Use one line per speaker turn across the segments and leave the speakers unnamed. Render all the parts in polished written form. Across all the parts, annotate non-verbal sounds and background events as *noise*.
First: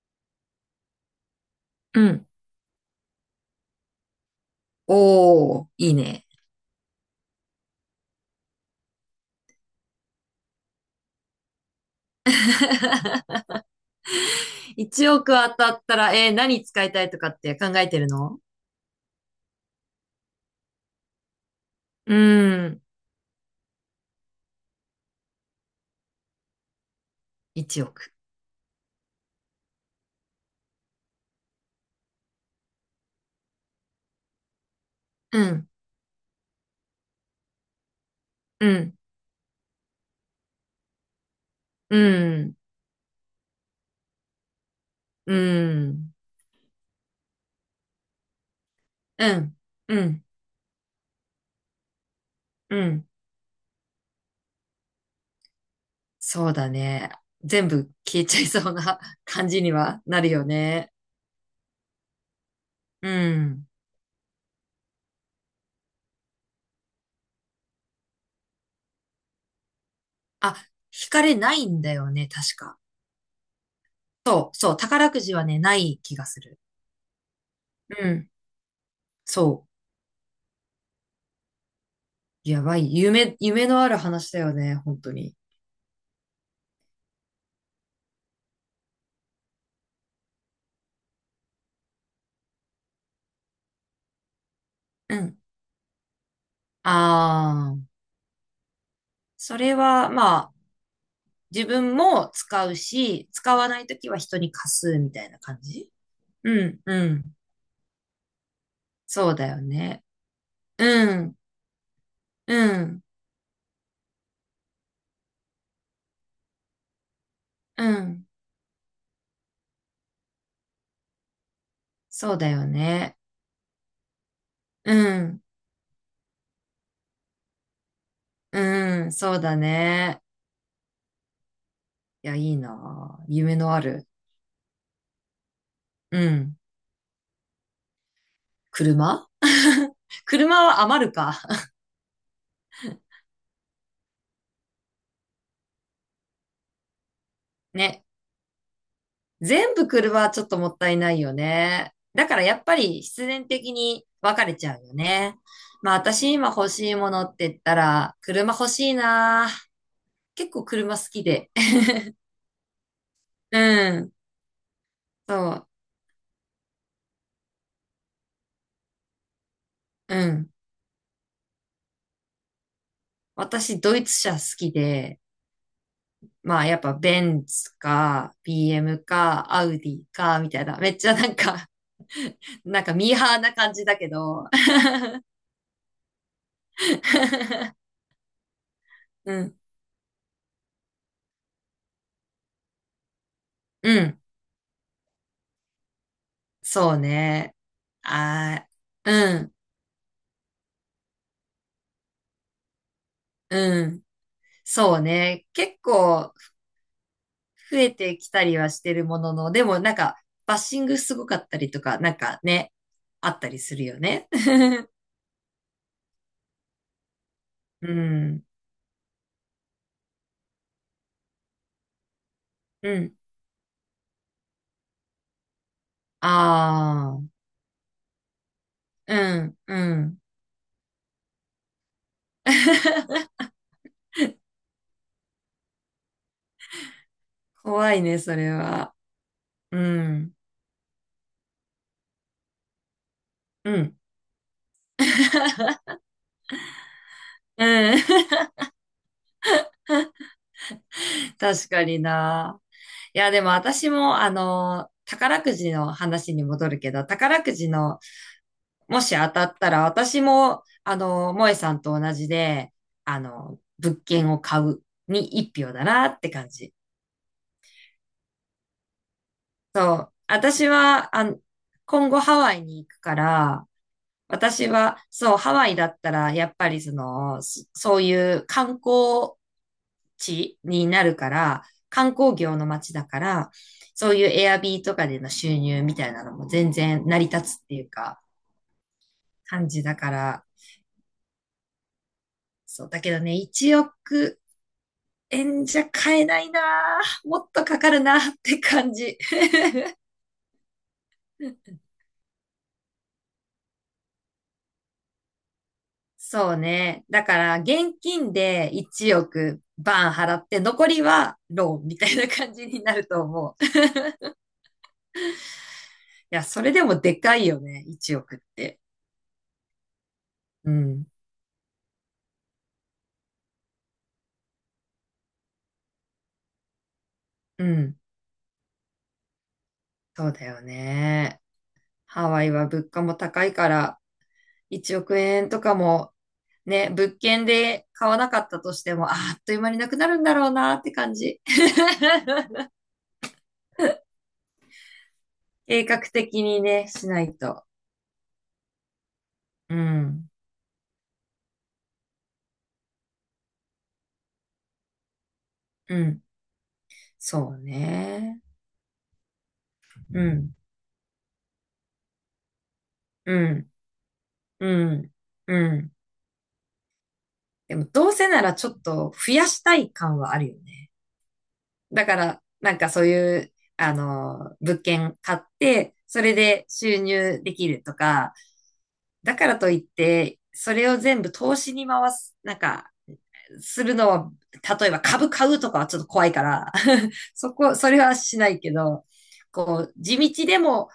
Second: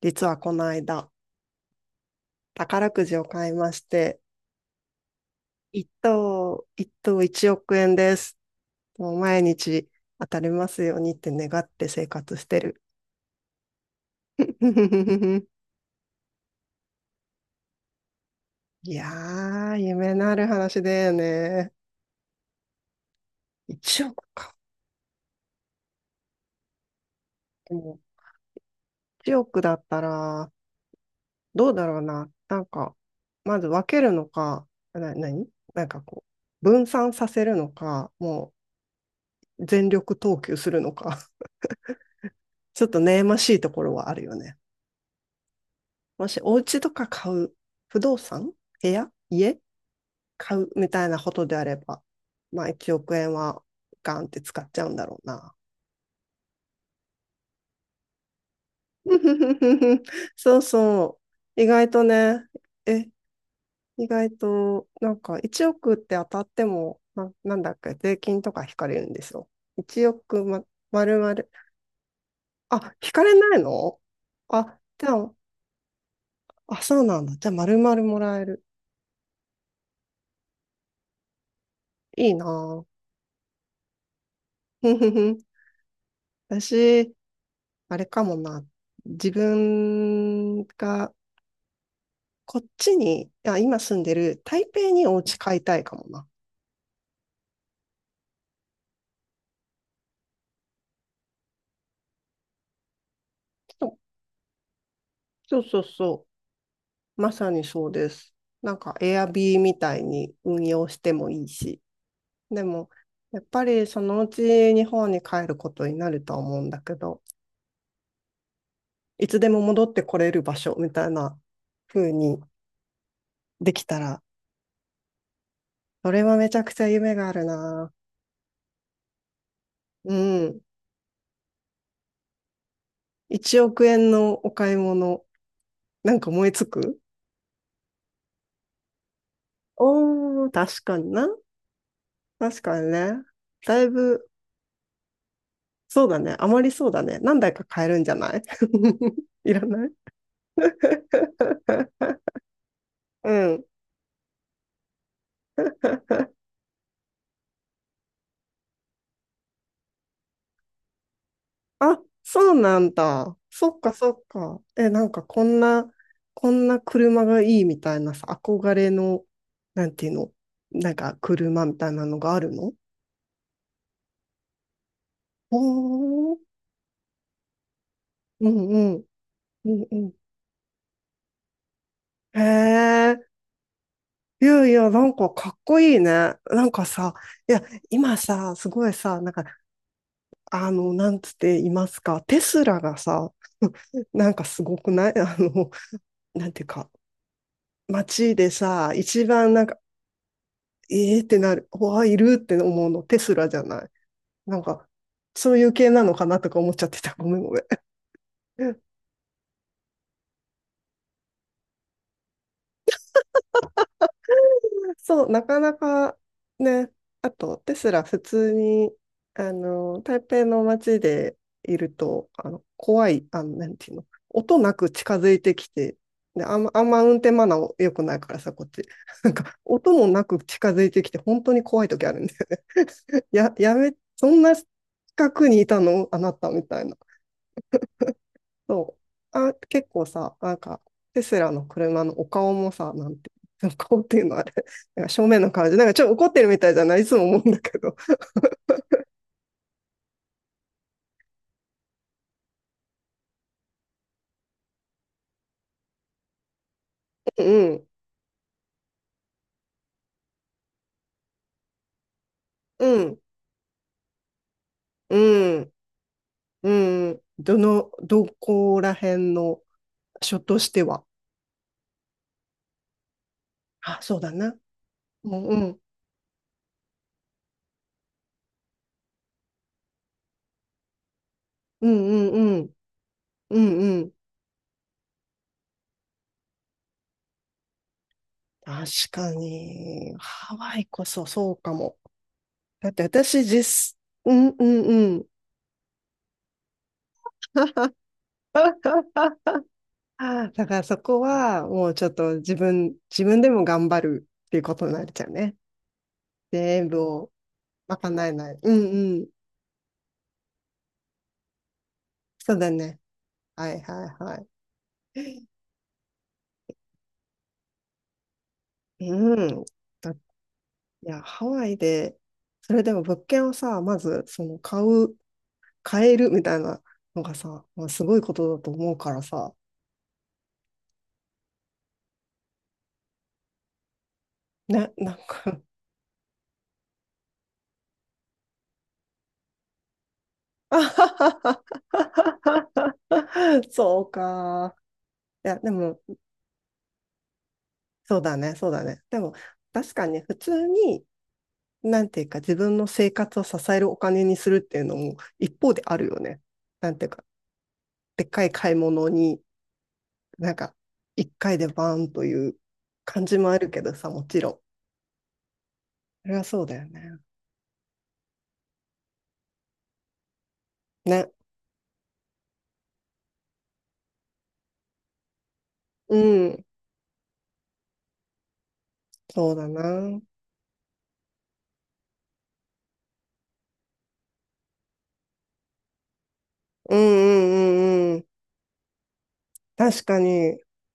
実はこの間、
うん。
宝くじを買いまして、
おー、
一
いいね。
等、一等1億円です。もう毎日当たりますようにって願って生活してる。
*laughs* 1億
*laughs*
当たったら、何使いたいとかって考えてるの？
いやー、夢のある話だよね。
うーん、
一億か。で
1
も、
億。
1億だったら、どうだろうな。なんか、まず分けるのか、な、な
う
に
ん、
なんかこう、分散させるのか、も
うん、
う全力投球するのか。
うん、
ちょっと悩ましいところはあるよね。
うん、
もしお家とか買う、不動産、部屋、
う
家、
ん、うん、
買うみたいなことであれば、まあ
う
1
ん。
億円はガンって使っちゃうんだろうな。
そうだね。全部消えちゃいそうな *laughs* 感じには
*laughs*
なるよ
そう
ね。
そう。意外とね、え、
うん。
意外と、なんか1億って当たっても、なんだっけ、税金とか引かれるんですよ。1億
あ、
ま
引
る
か
ま
れ
る。
ないんだよね、確か。
あ、引かれないの？
そう、そう、
あ、じ
宝
ゃ
く
あ、
じはね、ない気がする。
あ、そうなんだ。じゃあ、まるまる
う
も
ん、
らえる。
そ
いい
う。やば
な
い。夢のある話だよね、
ぁ。
本当に。
*laughs* 私、あれかもな。自分がこっちに、あ、今住んでる台北にお
う
家
ん、
買いたいかもな。
ああ、それは、まあ、自分も使うし、使わな
そ
いと
う
きは人に貸すみたいな感
そうそう
じ。
そ
うん、う
う。
ん。
まさにそうです。なんか
そうだ
Airb
よ
みたい
ね。
に運用して
う
も
ん、
いいし。で
う
も、
ん、
やっぱりそのうち日本に帰ることになると思うんだけど、
うん。
いつでも戻ってこれる場所みたいな風
そう
に
だよね。
できたら、
うん、
それはめちゃくちゃ夢があるな。
うん、そうだ
う
ね。
ん。
いや、いいなあ。夢
1
のあ
億
る。
円のお買い物。な
う
んか思い
ん。
つく。
車 *laughs*
おー、
車は
確か
余
に
る
な。
か。
確かにね。だいぶ、そうだね。あまりそうだね。何台か買えるん
ね。
じゃない？ *laughs* いら
全
な
部
い。
車はちょっともったいないよ
*laughs*
ね。だからやっぱり必
う
然
ん。
的に別れちゃうよね。まあ私今欲しいものって言ったら、車欲しいな。結構車好きで。*laughs*
あ、そうなんだ。そっか
う
そ
ん。
っか。え、なんか
そ
こん
う。
な、こんな車がいいみたいなさ、憧れの、なんていう
う
の、
ん。
なんか車みたいなのがあるの？
私ドイツ車好きで、
おー、
まあやっぱベンツか、
うんう
BM
ん、
か、ア
う
ウデ
んう
ィ
ん。
か、みたいな。めっちゃなんか、
へ
*laughs* なんかミー
え、
ハーな感じだけ
い
ど。
やい
*laughs*
や、なんかかっこいいね。なんかさ、いや、今さ、すごいさ、なんか、
うん。
あの、なんつって言いますか、テスラがさ、
う
*laughs*
ん。
なんかすごくない？ *laughs* あの、なんていうか、
そうね。
街で
あ
さ、一
ー、
番なんか、えーってなる、わあ、いるって思うの、テスラじ
う
ゃ
ん。
な
う
い？
ん。
なんか、
そうね。
そういう
結
系なのか
構
なとか思っちゃってた。ごめんごめん。
増えてきたりはしてるものの、でもなんかバッシングすごかったりとか、なんかね、あったりするよね。*laughs*
そう、なかなかね、あと、テス
う
ラ普
ん。
通に、あの、台北の街でいると、あの、
う
怖
ん。
い、あの、なんていうの、音なく近づいてきて、で、あんま運
あ
転
あ。
マナー良くないからさ、こっち。
う
*laughs* なんか、
ん。
音
う
も
ん。
なく近づいてきて、本当に怖い時あるんで、
*laughs*
や、やめ、そんな近くにいたのあなたみたいな。
怖いね、それは。
そう。あ、
う
結構
ん。
さ、なんか、テスラの車のお顔もさ、なんて、お
うん。
顔っていうのはあれ、*laughs* なんか正面の顔じゃ、
*laughs*
なんかちょっと怒ってるみたいじゃない？いつも思うんだ
う
けど。
ん。*laughs* 確かにな。いや、でも私も、宝くじの話に戻るけど、宝
う
くじ
ん、
のもし当たったら、私も、萌えさんと同じで、
うん、
物件を買う
う
に一
ん、
票だなって感じ。
うん。どこら辺の
そう。
書と
私
しては。
は、今後ハワイに行くから、
あ、そうだな。
私は、
う
そう、
ん、
ハ
う
ワイ
ん、
だったら、やっぱりその、そういう観光地になるから、
うん、
観光
う
業の
ん、
街だから、
うん、う
そ
ん。
ういうエアビーとかでの収入みたいなのも全然成り立つっていうか、
確か
感じだか
に、
ら、
ハワイこそそうかも。
そう、
だっ
だ
て
けどね、
私
1
実、う
億
ん、うん、うん。
円じゃ買えないなぁもっとかかる
*laughs*
なって感じ。
ああ、だからそこはもうちょっと自分でも頑張るっていうことになっちゃうね。
そう
全部
ね。だ
を
から、現
賄え
金
ない。
で
うん
1
うん。
億バーン払って、残りはローンみたいな感
そう
じ
だ
にな
ね。
ると思う。
は
い
いはいはい。
や、それでもでかいよね。1億って。
うん。だい
うん。
や、ハワイで、それでも物件をさ、まずその買う、買えるみたいなのが
う
さ、まあ、
ん。
すごいことだと思うからさ。
そうだよね。ハワイは物価も高いから、
ね、
1
なん
億円
か。
とかもね、物件で買わなかったとしても、あーっという間になくなるんだろうなって感じ。
*laughs*
*laughs*
そうか。いや、で
計
も、
画的にね、しないと。
そうだね、そうだね。でも、
う
確かに
ん。
普通になんていうか、自分の生活を支えるお金にするっていうのも一方であ
う
るよ
ん。
ね。なんていうか、
そう
でっ
ね。
かい買い物に、
う
な
ん。
んか、一回でバーンという感じ
う
もある
ん。
けどさ、もちろん。
うん。うん。
それはそうだよね。
でも、どうせならちょっと増やしたい感はあるよね。
ね。
だから、なんかそういう、物件買って、
う
それ
ん。
で収入できるとか、だか
そう
ら
だ
とい
な。
っ
うん
て、それを全部投資に回す、なんかするのは、例えば株買うとかはちょっと怖いから、
うん
*laughs* それ
うん
は
うん。
しないけど、こう、
確
地
か
道で
に、
も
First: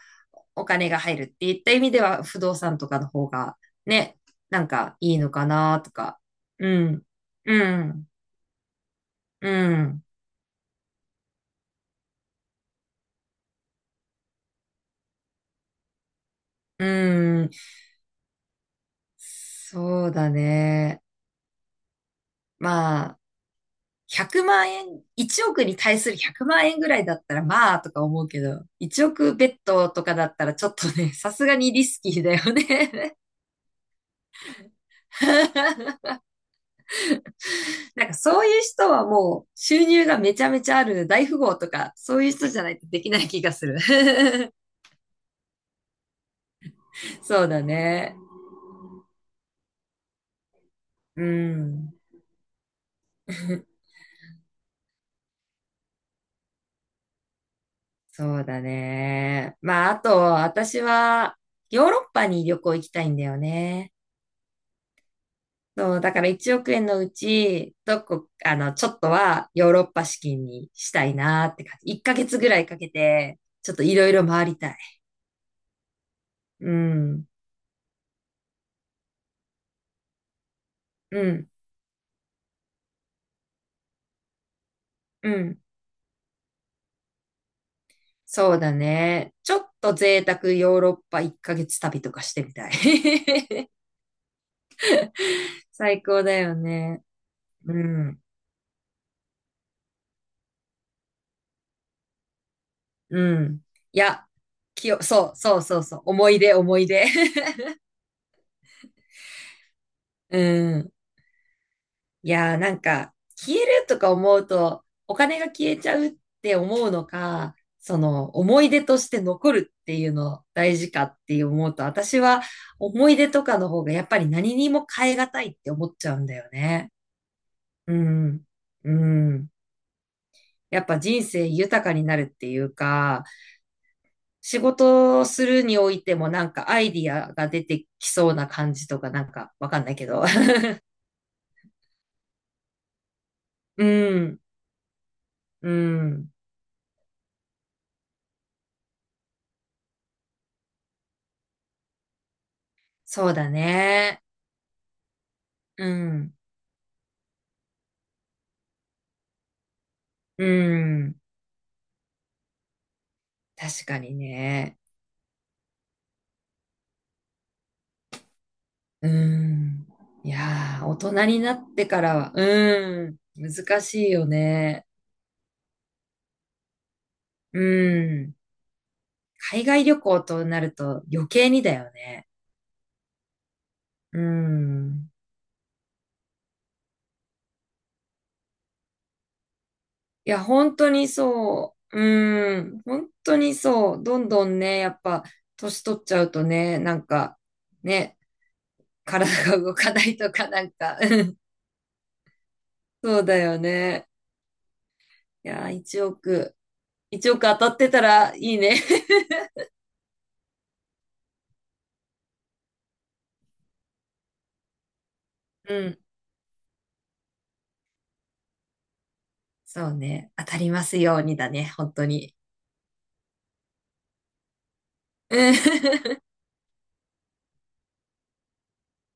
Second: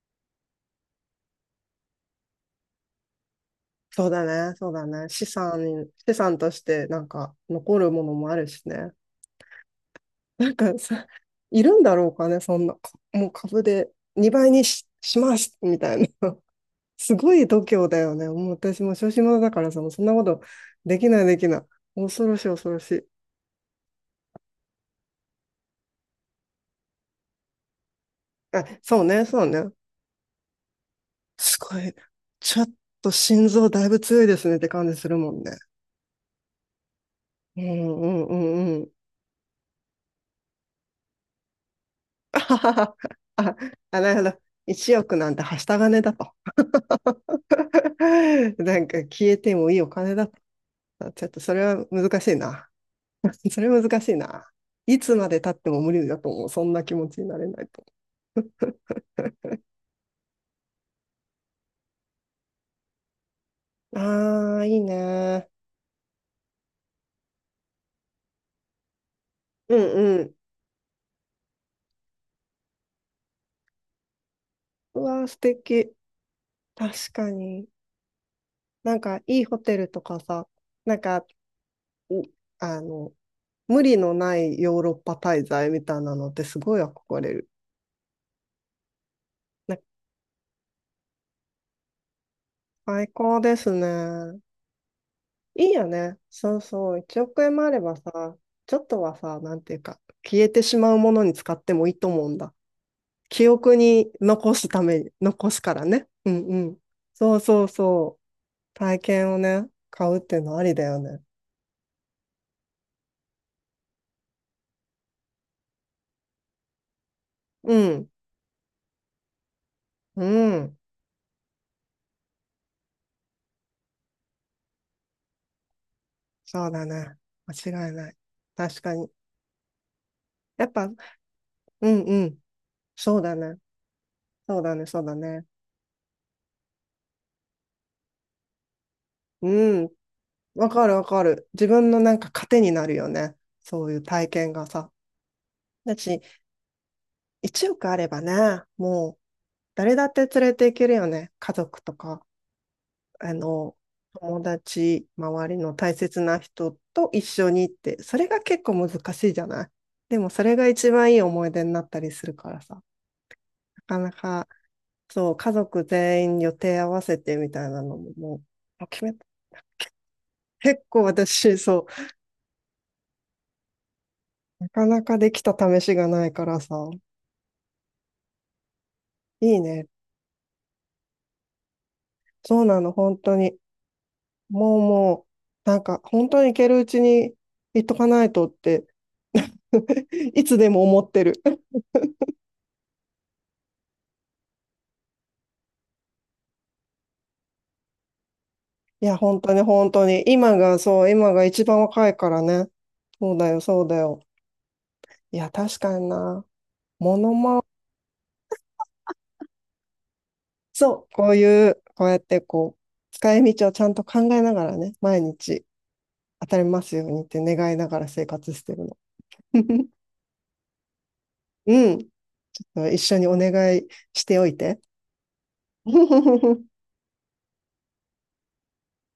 お金が入るっていった意味では、不動産とかの方が、
そう
ね、
だね。
なん
そうだ
か
ね。
いい
資
のか
産
なと
に、資
か。
産とし
う
てな
ん、
んか
う
残るも
ん、
のもあるしね。
うん、
なんかさ、いるんだろうかね、そんな。かもう株で2倍しますみたいな。
う
すごい
ん。
度胸だよね。もう私も小心者だからさ、もうそん
そう
なこ
だ
とで
ね。
きないできない。恐ろしい恐ろし
まあ、
い。
100万円、1億に対する100万円ぐらいだったら、まあ、とか思うけ
あ、
ど、
そ
1
うね、
億
そ
ベ
う
ッ
ね。
ドとかだったら、ちょっとね、さすが
す
に
ご
リ
い。
スキーだよ
ちょっと
ね。
心臓だいぶ強いですねって感じするもんね。
*laughs*
うんう
なんか
んう
そういう
んう
人
ん。
はもう収入がめちゃめちゃある大富豪とか、そうい
*laughs*
う
あ
人
は
じゃな
は
いと
は
できない気が
あ、
する。
あなるほど。
*laughs*
1億なんてはした金だと。
そうだね。
*laughs* なんか消えてもいいお金だと。あ
う
ちょっとそれは
ん。
難しいな。*laughs* それは
*laughs*
難しいな。いつまで経っても無理だと思う。そんな気持ちになれないと
そうだね。まあ、あと、私はヨーロッパに旅行行きたいんだよね。
思う。ああ、いいね。
そう、だから1億円のうち、どこ、あの、ちょっとはヨー
う
ロッパ
ん
資
うん。
金にしたいなって感じ。1ヶ月ぐらいかけて、ちょっといろいろ回りたい。
うわー、素敵。
う
確
ん、
かに。なんか、いいホテルとかさ、なん
う
か、
ん、
うあの、無理のないヨーロッパ
う
滞
ん。
在みたいなのってすごい憧れる。
そうだね。ちょっ
なんか
と贅沢ヨーロッパ1ヶ月旅とかしてみたい。
最高です
*laughs*
ね。いいよ
最
ね。
高だよ
そうそう。
ね。
1億円もあ
う
れば
ん。
さ、ちょっとはさ、なんていうか、消えてしまうものに使ってもいいと思うんだ。
う
記
ん。
憶
い
に
や、
残すために、
そう、
残
そ
す
う
か
そう
ら
そう。
ね。
思
う
い
ん
出、
うん。
思い出。
そう
*laughs*
そうそう。体験をね、買うっていうのあり
う
だ
ん。
よね。
いやー、なんか、消えるとか思うと、お金が消えちゃうって思うのか、
う
そ
ん。
の、思い出として残るっていう
う
の
ん。
大事かって思うと、私は思い出とかの方がやっぱり何にも変えがたいって思っちゃうんだよ
そうだ
ね。
な。間違い
う
ない。
ん。
確
う
かに。
ん。
やっ
や
ぱ、
っぱ
う
人生豊か
ん
にな
う
るっ
ん。
ていう
そう
か、
だね。そ
仕
うだね。そうだ
事をす
ね。
るにおいてもなんかアイディアが出てきそうな感じとかなんかわか
う
ん
ん。
ないけど。*laughs*
わかるわかる。自分のなんか糧になるよね。
う
そういう体
ん、
験がさ。
う
だし、
ん。
1億あればね、もう誰だって連れていけるよね。家族とか、
そ
あ
うだ
の、
ね。
友達、周りの
う
大切
ん、
な人と一緒にって、それが結構難しいじゃない？でもそ
う
れが一番
ん。
いい思い出になったりするからさ。な
確
か
か
な
に
か
ね。
そう、家族全員予定合わせてみたいなのも、もう、決
う
めた。
ん。いや
結
ー、大
構
人にな
私、
って
そ
からは、うん、難しいよ
う、なか
ね。
なかできた試しがないからさ、
うん。
いい
海外
ね。
旅行となると余計にだよね。
そうなの、本当に。
う
もう
ん。
もう、なんか、本当に行けるうちに行っとかないとって、
い
*laughs*
や、
いつで
本
も
当
思
に
ってる。
そう。うーん、本当にそう。どんどんね、やっぱ、年取っちゃうとね、なんか、ね、
いや、
体
本当
が
に
動
本
かな
当
い
に。
とか、*laughs*
今
なん
が
か、
そう、
う
今
ん、
が一番若いからね。
そう
そう
だ
だ
よ
よ、そうだ
ね。
よ。い
い
や、
や、
確か
1
にな。
億、
モ
1
ノ
億当
マ
たってたらいいね。
そう、こういう、こうやってこう、使い道をちゃんと考えながらね、毎日
うん、
当たりますようにって願いながら生活してるの。
そ
*laughs*
うね。当たりますようにだね、
う
本当
ん、
に。
一緒にお願いしておいて。
うん
*laughs*